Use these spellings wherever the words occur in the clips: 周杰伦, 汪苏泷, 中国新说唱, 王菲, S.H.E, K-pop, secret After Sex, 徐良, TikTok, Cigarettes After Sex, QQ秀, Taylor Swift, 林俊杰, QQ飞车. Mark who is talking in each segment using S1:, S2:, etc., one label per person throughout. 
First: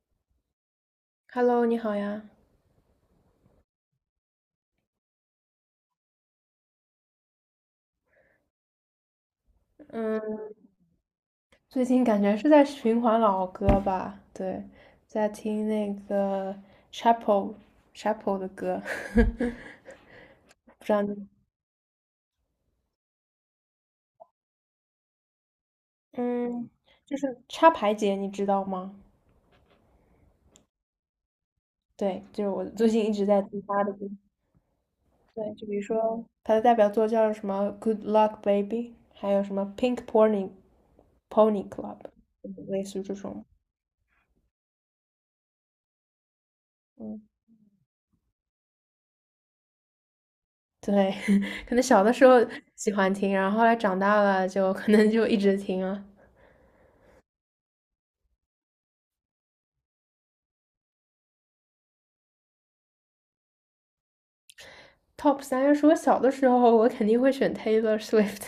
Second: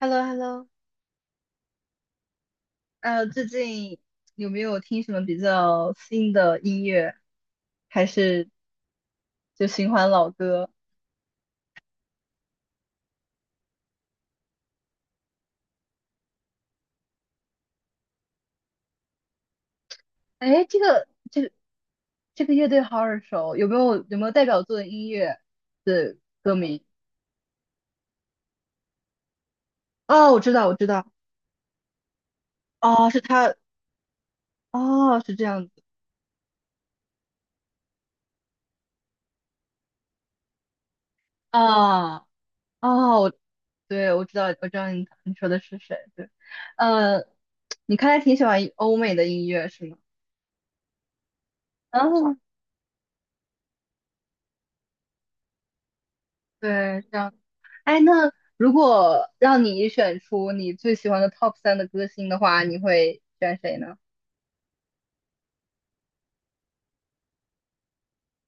S1: h e l l o h e l l o。
S2: Hello，你好呀。
S1: 最近有没有听什么比较新的音乐，还是就循环老
S2: 嗯，
S1: 歌？
S2: 最近感觉是在循环老歌吧？对，在听那个 c h a p e l c h a p e l 的歌，
S1: 哎，
S2: 不知道你，
S1: 这个乐队好耳熟，有没有代表作的音乐的歌
S2: 嗯，
S1: 名？
S2: 就是插排姐，你知道吗？
S1: 哦，我知道，我知道，
S2: 对，就是我最近
S1: 哦，
S2: 一
S1: 是
S2: 直在
S1: 他
S2: 听她的歌。
S1: 哦，是这
S2: 对，
S1: 样
S2: 就比
S1: 子。
S2: 如说她的代表作叫什么《Good Luck Baby》，还有什么《Pink Pony Club》，
S1: 啊，
S2: 类似于这
S1: 哦，我
S2: 种。
S1: 对，我知道你说的是谁，对，
S2: 嗯。
S1: 呃，你看来挺喜欢欧美的音乐是吗？
S2: 对，可能小的时候
S1: 哦，
S2: 喜欢听，然后后来长大了就可能就一直听了。
S1: 对，这样。哎，那如果让你选出你最喜欢的 top 3的歌星的话，你会选谁呢？
S2: Top 三要是我小的时候，我肯定会选 Taylor Swift，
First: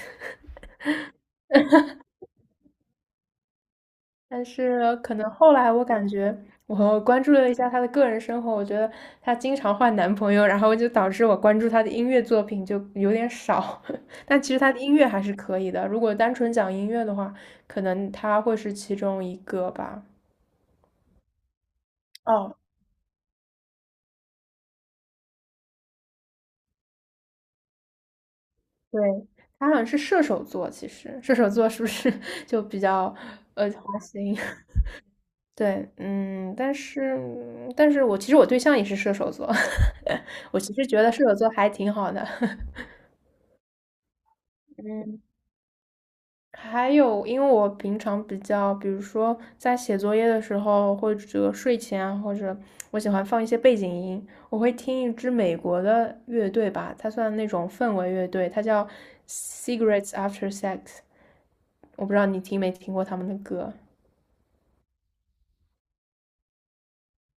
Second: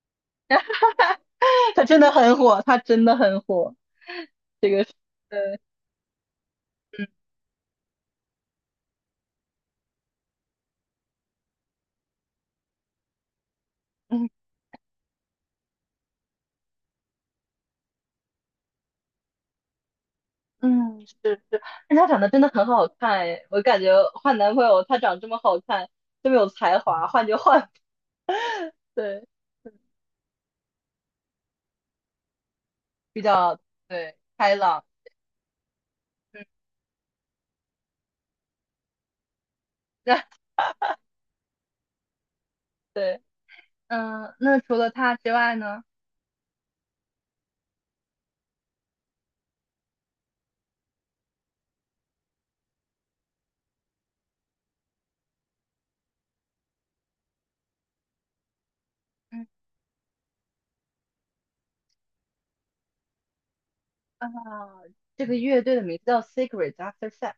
S1: 他真的很火，他真的很火。
S2: 但
S1: 这个是
S2: 是可 能
S1: 呃，
S2: 后来我感觉我关注了一下她的个人生活，我觉得她经常换男朋友，然后就导致我关注她的音乐作品就有点少。
S1: 嗯
S2: 但其实她的音乐还是可以的，如果单纯讲音乐的话，可能她会是其中一个吧。
S1: 嗯，是是，但他长得真的
S2: 哦，
S1: 很好看哎，我感觉换男朋友他长这么好看，这么有才华，换就换。
S2: 对，
S1: 对，
S2: 他好
S1: 嗯，
S2: 像是射手座，其实射手座是不是 就比较
S1: 比较，
S2: 花
S1: 对，
S2: 心？
S1: 开朗，
S2: 对，
S1: 嗯，
S2: 嗯，但是我其实我对象也是射手座，我其实觉得射手座还挺好的。
S1: 对，嗯，那除了他
S2: 嗯，
S1: 之外呢？
S2: 还有，因为我平常比较，比如说在写作业的时候，或者睡前啊或者我喜欢放一些背景音，我会听一支美国的乐队吧，它算那种氛围乐队，它叫
S1: 嗯，
S2: Cigarettes After Sex。我不知道你听没听过他们的歌，
S1: 啊，这个乐队的名字叫 s e c r e t After Sex。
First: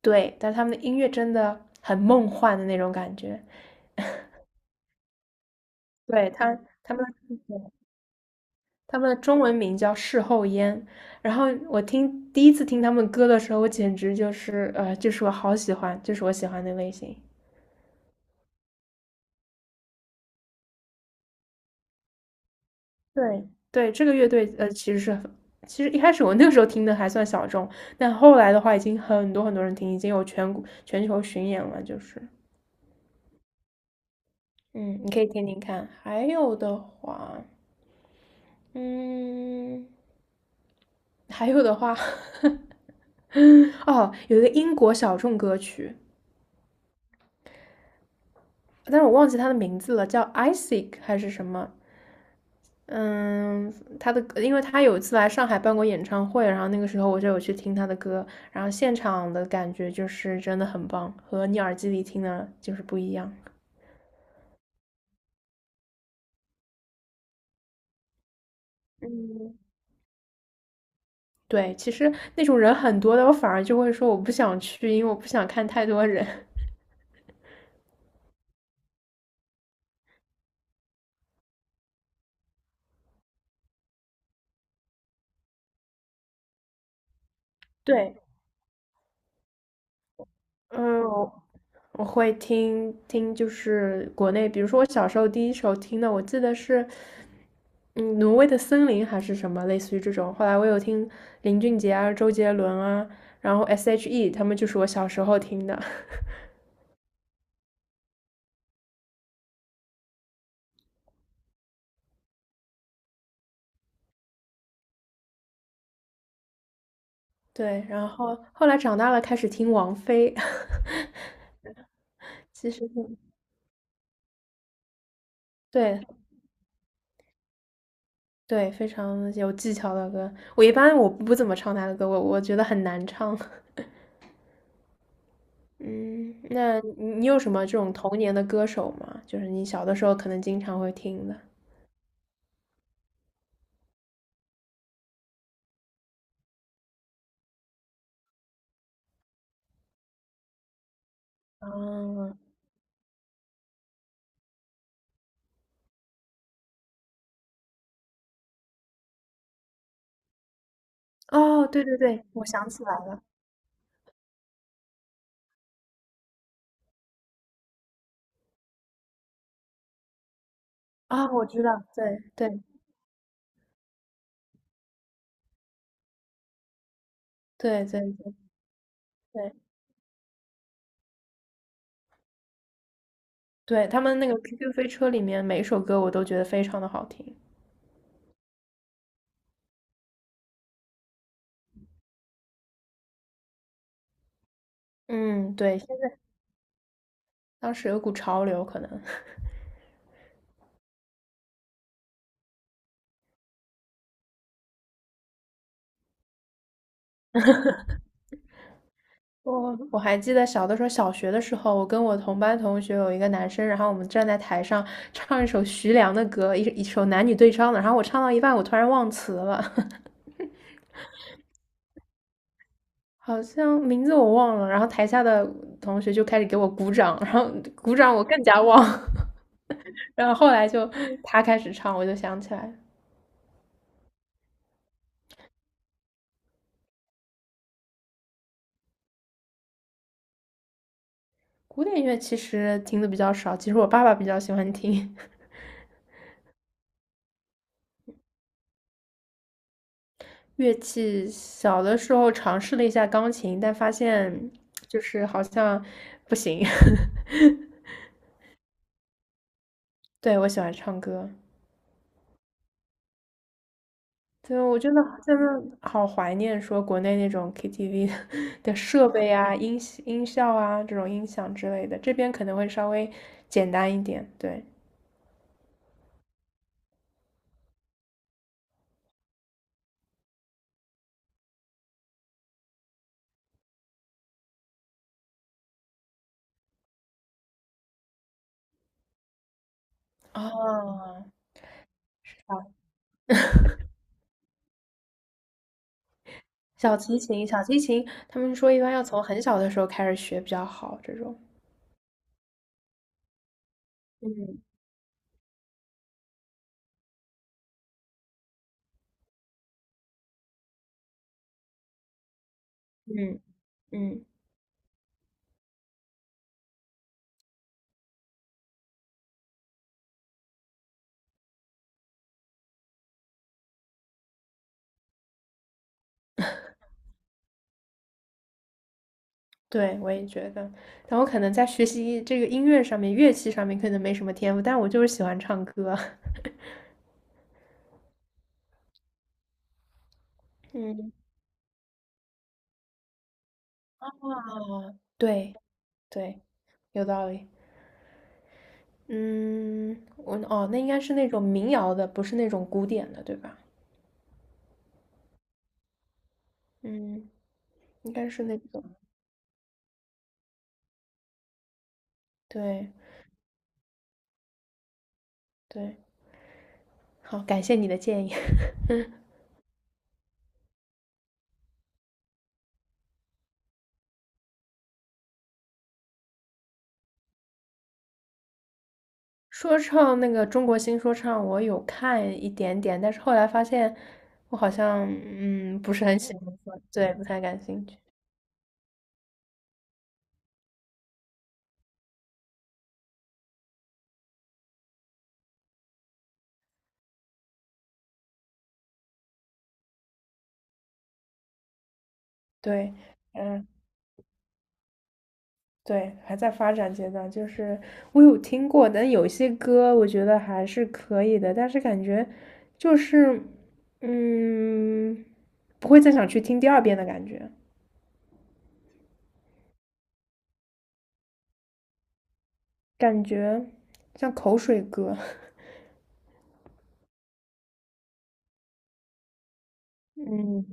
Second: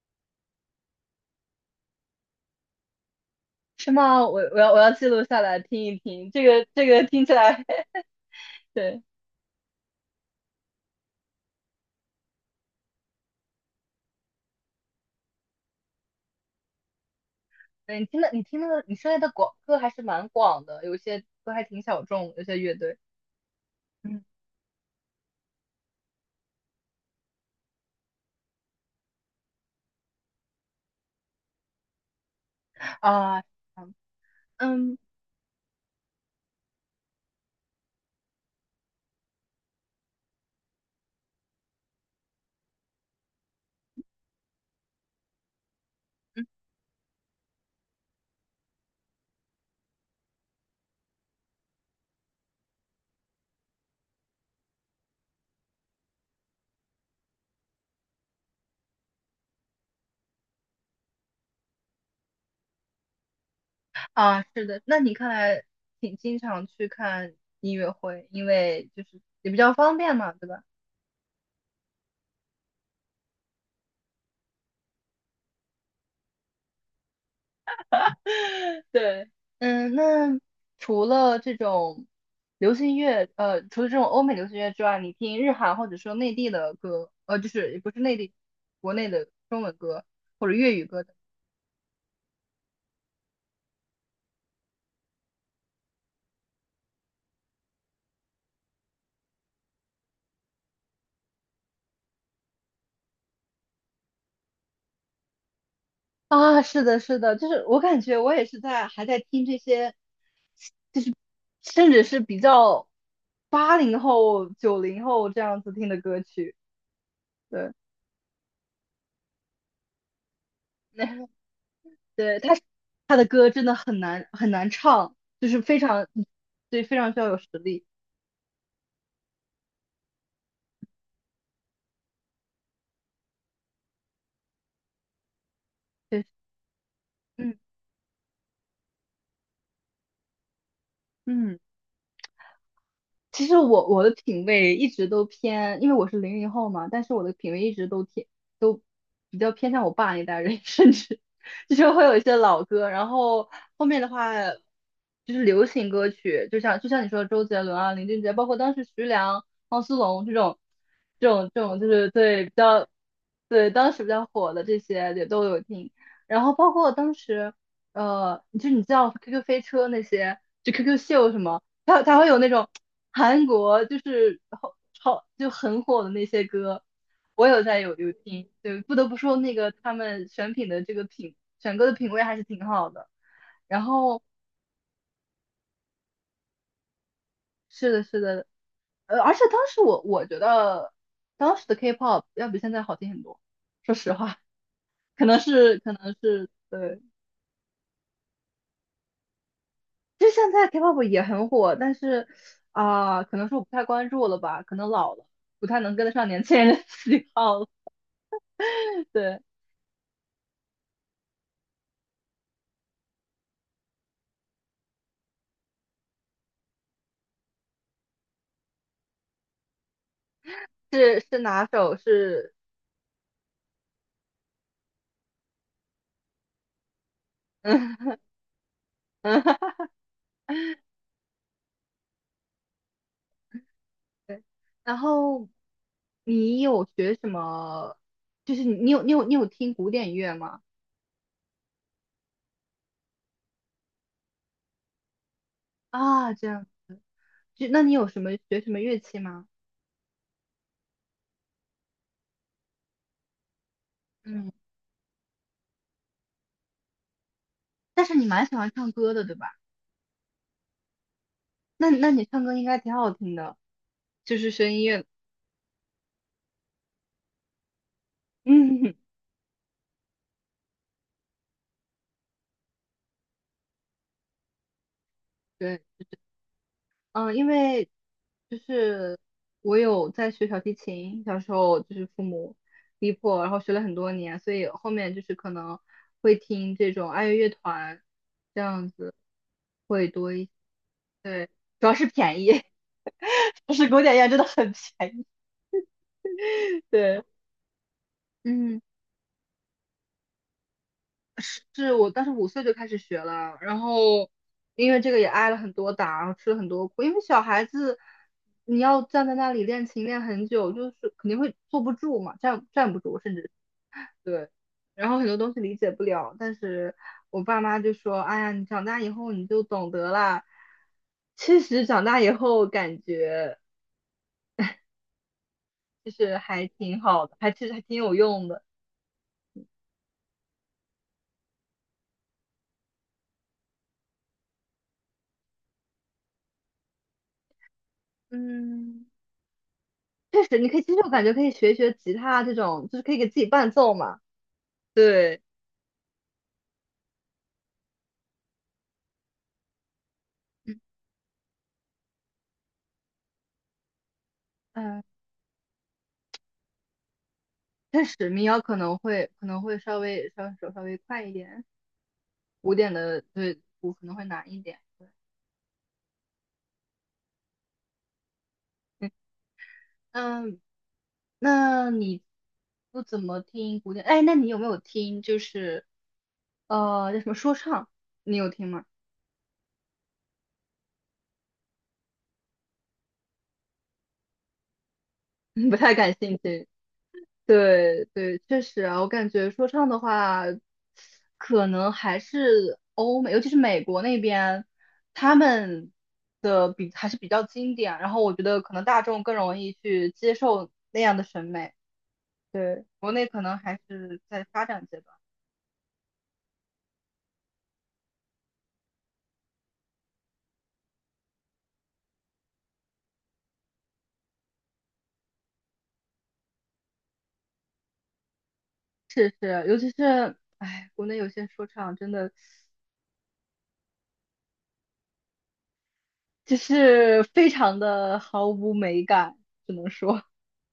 S2: 对，但他们的音乐真的很梦幻的那种感觉。
S1: 是吗？我要记录下来听一听，
S2: 对，
S1: 这个这
S2: 他
S1: 个
S2: 们
S1: 听起来
S2: 他
S1: 对，
S2: 们的中文名叫事后烟，然后我听第一次听他们歌的时候，我简直就是就是我好喜欢，就是我喜欢的类型。
S1: 对，你听的你涉猎的广歌还是蛮广的，有些歌还挺小众，有些乐队。
S2: 对对，这个
S1: 嗯，
S2: 乐队其实一开始我那个时候听的还算小众，但后来的话已经很多很多人听，已经有全国全球巡演了，就是
S1: 啊，嗯嗯
S2: 嗯，你可以听听看。嗯，还有的话，哦，有一个英国小众歌曲，
S1: 嗯，
S2: 但是我忘记它的名字了，叫 Isaac 还是什么？嗯，他的，因为他有一次来上海办过演唱会，然后那个时候我就有去听他的歌，然后现场的感觉就是真的很棒，和你耳机里听的就是不一样。
S1: 啊，是的，那你看来挺经常去看音乐会，因为就是也比
S2: 嗯，
S1: 较方便嘛，对吧？
S2: 对，其实那种人很多的，我反而就会说我不想去，因为我不想看太多人。
S1: 对，嗯，那除了这种流行乐，除了这种欧美流行乐之外，你听日韩或者说内地的歌，就是也不是内
S2: 对，
S1: 地，国内的中文歌或者粤语歌
S2: 嗯，
S1: 的
S2: 我会听听，就是国内，比如说我小时候第一首听的，我记得是，嗯，挪威的森林还是什么，类似于这种。后来我有听林俊杰啊、周杰伦啊，然后 S.H.E 他们就是我小时候听的。
S1: 啊，是的，是的，就是我感觉我也是在还在听这些，就是甚至是比较80后、90后这样子听的歌曲。对，
S2: 对，然后后来长大了开始听王菲，
S1: 那对，他
S2: 其实
S1: 他
S2: 挺
S1: 的歌真的很难很难唱，就是非常，
S2: 对
S1: 对，非常需要有实力。
S2: 对，非常有技巧的歌。我一般我不怎么唱她的歌，我觉得很难唱。
S1: 对。
S2: 嗯，那你有什
S1: 嗯
S2: 么这种童年的歌手吗？就是你小的时候可能经常会听的。
S1: 嗯，其实我的品味一直都偏，因为我是00后嘛，但是我的品味一直都偏都比较偏向我爸那代人，甚至就是会有一些
S2: 哦，
S1: 老歌，然后后面的话就是流行歌曲，就像你说的周杰伦啊、林俊杰，包括当时徐良、汪苏泷这种这种这
S2: 哦，
S1: 种
S2: 对
S1: 就
S2: 对
S1: 是
S2: 对，
S1: 对
S2: 我
S1: 比
S2: 想起
S1: 较
S2: 来了。
S1: 对当时比较火的这些也都有听，然后包括当时就你知道 QQ 飞车那些，就 QQ
S2: 啊、
S1: 秀什
S2: 我
S1: 么。
S2: 知道，
S1: 它
S2: 对
S1: 会有那
S2: 对
S1: 种韩国就是好超就很火的那些歌，我有在
S2: 对对
S1: 有有
S2: 对
S1: 听，对，不得不说那
S2: 对
S1: 个他们选品的这个品选歌的品味还是挺好的。然
S2: 对，他们
S1: 后
S2: 那个 QQ 飞车里面每一首歌我都觉得非常的好听。
S1: 是的，是的，而且当时我觉得当时的 K-pop 要比现在好听很多，说实话，可能
S2: 嗯，对，
S1: 是可能是对，
S2: 当时有股潮流，可能
S1: 就现在 K-pop 也很火，但是啊、可能是我不太关注了吧，可能老了，不太能跟得上年轻人的喜好。对。
S2: 我还记得小的时候，小学的时候，我跟我同班同学有一个男生，然后我们站在台上唱一首徐良的歌，一首男女对唱的，然后我唱到一半，我突然忘词了，
S1: 是是哪首？是，
S2: 好像名字我忘了，然后台下的同学就开始给我鼓掌，然后鼓掌
S1: 嗯
S2: 我更加忘，
S1: 嗯，
S2: 然后后来就他开始唱，我就想起来了
S1: 对。然后你有学什么？就是你有听古典乐吗？
S2: 古典乐其实听的比较少，其实我爸爸比较喜欢听
S1: 啊，这样，就那你有什么学什么乐器吗？
S2: 乐器。小的时候尝试了一下钢琴，但发
S1: 嗯，
S2: 现就是好像不行。
S1: 但是你蛮喜欢唱歌的，对吧？
S2: 对，我喜欢唱歌。
S1: 那你唱歌应该挺好听的，就是
S2: 对，
S1: 声
S2: 我
S1: 音
S2: 真的
S1: 乐，
S2: 真的好怀念说国内那种 KTV 的
S1: 嗯，
S2: 设备啊、音效啊、这种音响之类的，这边可能会稍微简单一点。对，
S1: 对。嗯，因为就是我有在学小提琴，小时候就是父母逼迫，然后学了很多年，所以后面就是可能会听这种爱乐乐团这样子会多一些。
S2: 哦，
S1: 对，主要是便
S2: 是
S1: 宜，
S2: 吧？
S1: 就是古典乐真的很便宜。
S2: 小提
S1: 对，
S2: 琴，小提琴，他们说一
S1: 嗯。
S2: 般要从很小的时候开始学比较好，这种。
S1: 是我当时5岁就开始学了，然后
S2: 嗯
S1: 因为这个也挨了很多打，然后吃了很多苦。因为小孩子，你要站在那里练琴练很久，就是肯定会坐不住嘛，站不住，甚
S2: 嗯
S1: 至
S2: 嗯，
S1: 对。然后很多东西理解不了，但是我爸妈就说："哎呀，你长大以后你就懂得啦。"其实，长大以后感觉就是还挺好的，还其实还挺有用的。
S2: 对，我也觉得。但我可能在学习这个音乐上面、乐器上面可能没什么天赋，但我就是喜欢唱歌。
S1: 嗯，确实，你可以，其实我
S2: 嗯，
S1: 感觉可以学一学吉他这种，就是可以给自己伴奏嘛。
S2: 啊，
S1: 对，
S2: 对对，有道理。嗯，哦，
S1: 嗯
S2: 那应该是那种民谣的，不是那种古典的，对吧？
S1: 嗯，
S2: 嗯，
S1: 确
S2: 应该
S1: 实，
S2: 是
S1: 民
S2: 那
S1: 谣可
S2: 种，
S1: 能会可能会稍微稍微快一点，古典
S2: 对
S1: 的对鼓可能会难一点。
S2: 对，好，感谢你的建议。
S1: 对，嗯，那你不怎么听古典？哎，那你有没有听就是叫什么说唱？你有听吗？
S2: 说唱那个中国新说唱，我有看一点点，但是后来发现我好像
S1: 不
S2: 不
S1: 太
S2: 是
S1: 感
S2: 很喜
S1: 兴趣。
S2: 欢，对，不太感兴趣。
S1: 对对，确实啊，我感觉说唱的话，可能还是欧美，尤其是美国那边，他们的还是比较经典。然后我觉得可能大众更容易去接受那样的审美。对，
S2: 对，
S1: 国内可能
S2: 嗯。
S1: 还是在发展阶段。
S2: 对，还在发展阶段，就是我有听过，但有些歌我觉得还是可以的，但是感觉就是，嗯，不会再想去听第二遍的感觉，
S1: 是是，尤其是哎，国内有些说唱真的
S2: 感觉像口水歌，
S1: 就是非常的毫无美感，只能 说。
S2: 嗯，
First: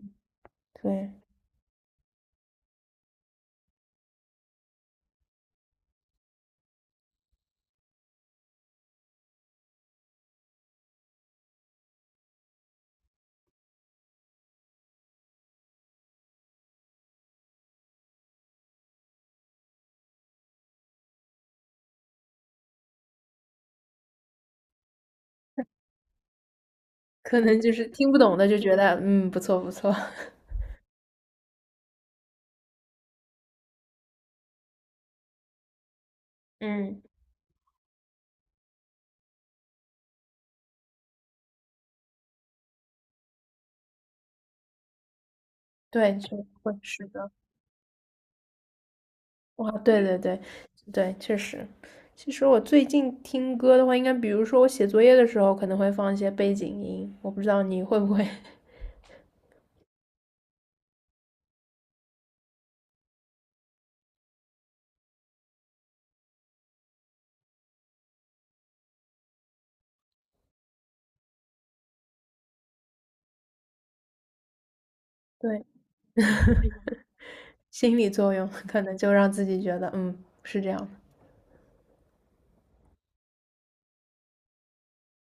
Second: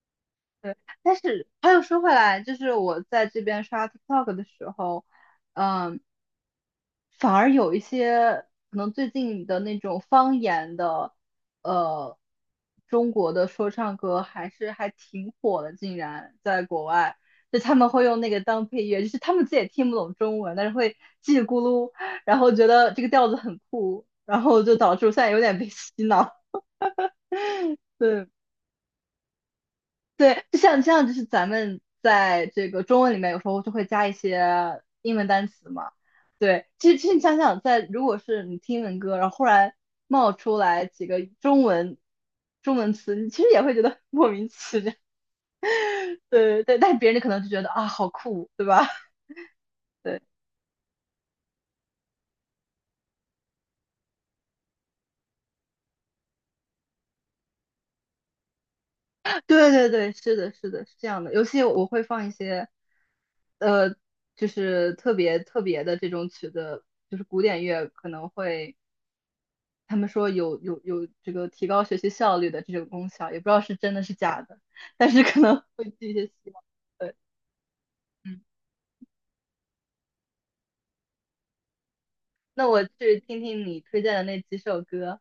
S1: 对，
S2: 对，
S1: 但是话又说回来，就是我在这边刷 TikTok 的时候，嗯，反而有一些可能最近的那种方言的，呃，中国的说唱歌还是还挺火的，竟然在国外，就他们会用那个当配乐，就是他们自己也听不懂中文，但是会叽里咕噜，然后觉得这个调子很酷，然后就导致我现在有点被洗脑。
S2: 可能就是 听不
S1: 对，
S2: 懂的就觉得，嗯，不错不错，
S1: 对，就像就是咱们在这个中文里面有时候就会加一些英文单词嘛。对，其实
S2: 嗯，
S1: 其实你想想在，如果是你听英文歌，然后忽然冒出来几个中文词，你其实也会觉得 莫名其妙。
S2: 对，就
S1: 对对，
S2: 会
S1: 但
S2: 是
S1: 别人可
S2: 的。
S1: 能就觉得啊，好酷，对吧？
S2: 哇，对对
S1: 对
S2: 对对，确实。其实我最近听歌的话，应该比如说我写作业的时候，可能会放一些背景音，我不知道你会不会
S1: 对对对，是的，是的，是这样的。尤其我会放一些呃，就是特别特别的这种曲子，就是古典乐可能会。他们说有这个提高学习效率的这种功效，也不知道是真的是假的，但是可能
S2: 对，
S1: 会寄一些希望。对，
S2: 心理作
S1: 嗯，
S2: 用可能就让自己觉得，嗯，是这样的。
S1: 那我去听听你推荐的那几首歌。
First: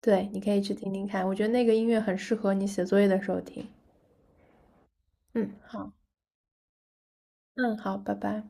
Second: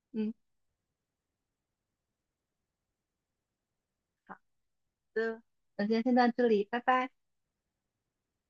S2: 对，
S1: 嗯，
S2: 你可以去听听看，我觉得那个音乐很适合你写作业的时候听。
S1: 好的，
S2: 嗯，
S1: 那
S2: 好，
S1: 今天先到这里，拜拜。
S2: 嗯，好，拜拜。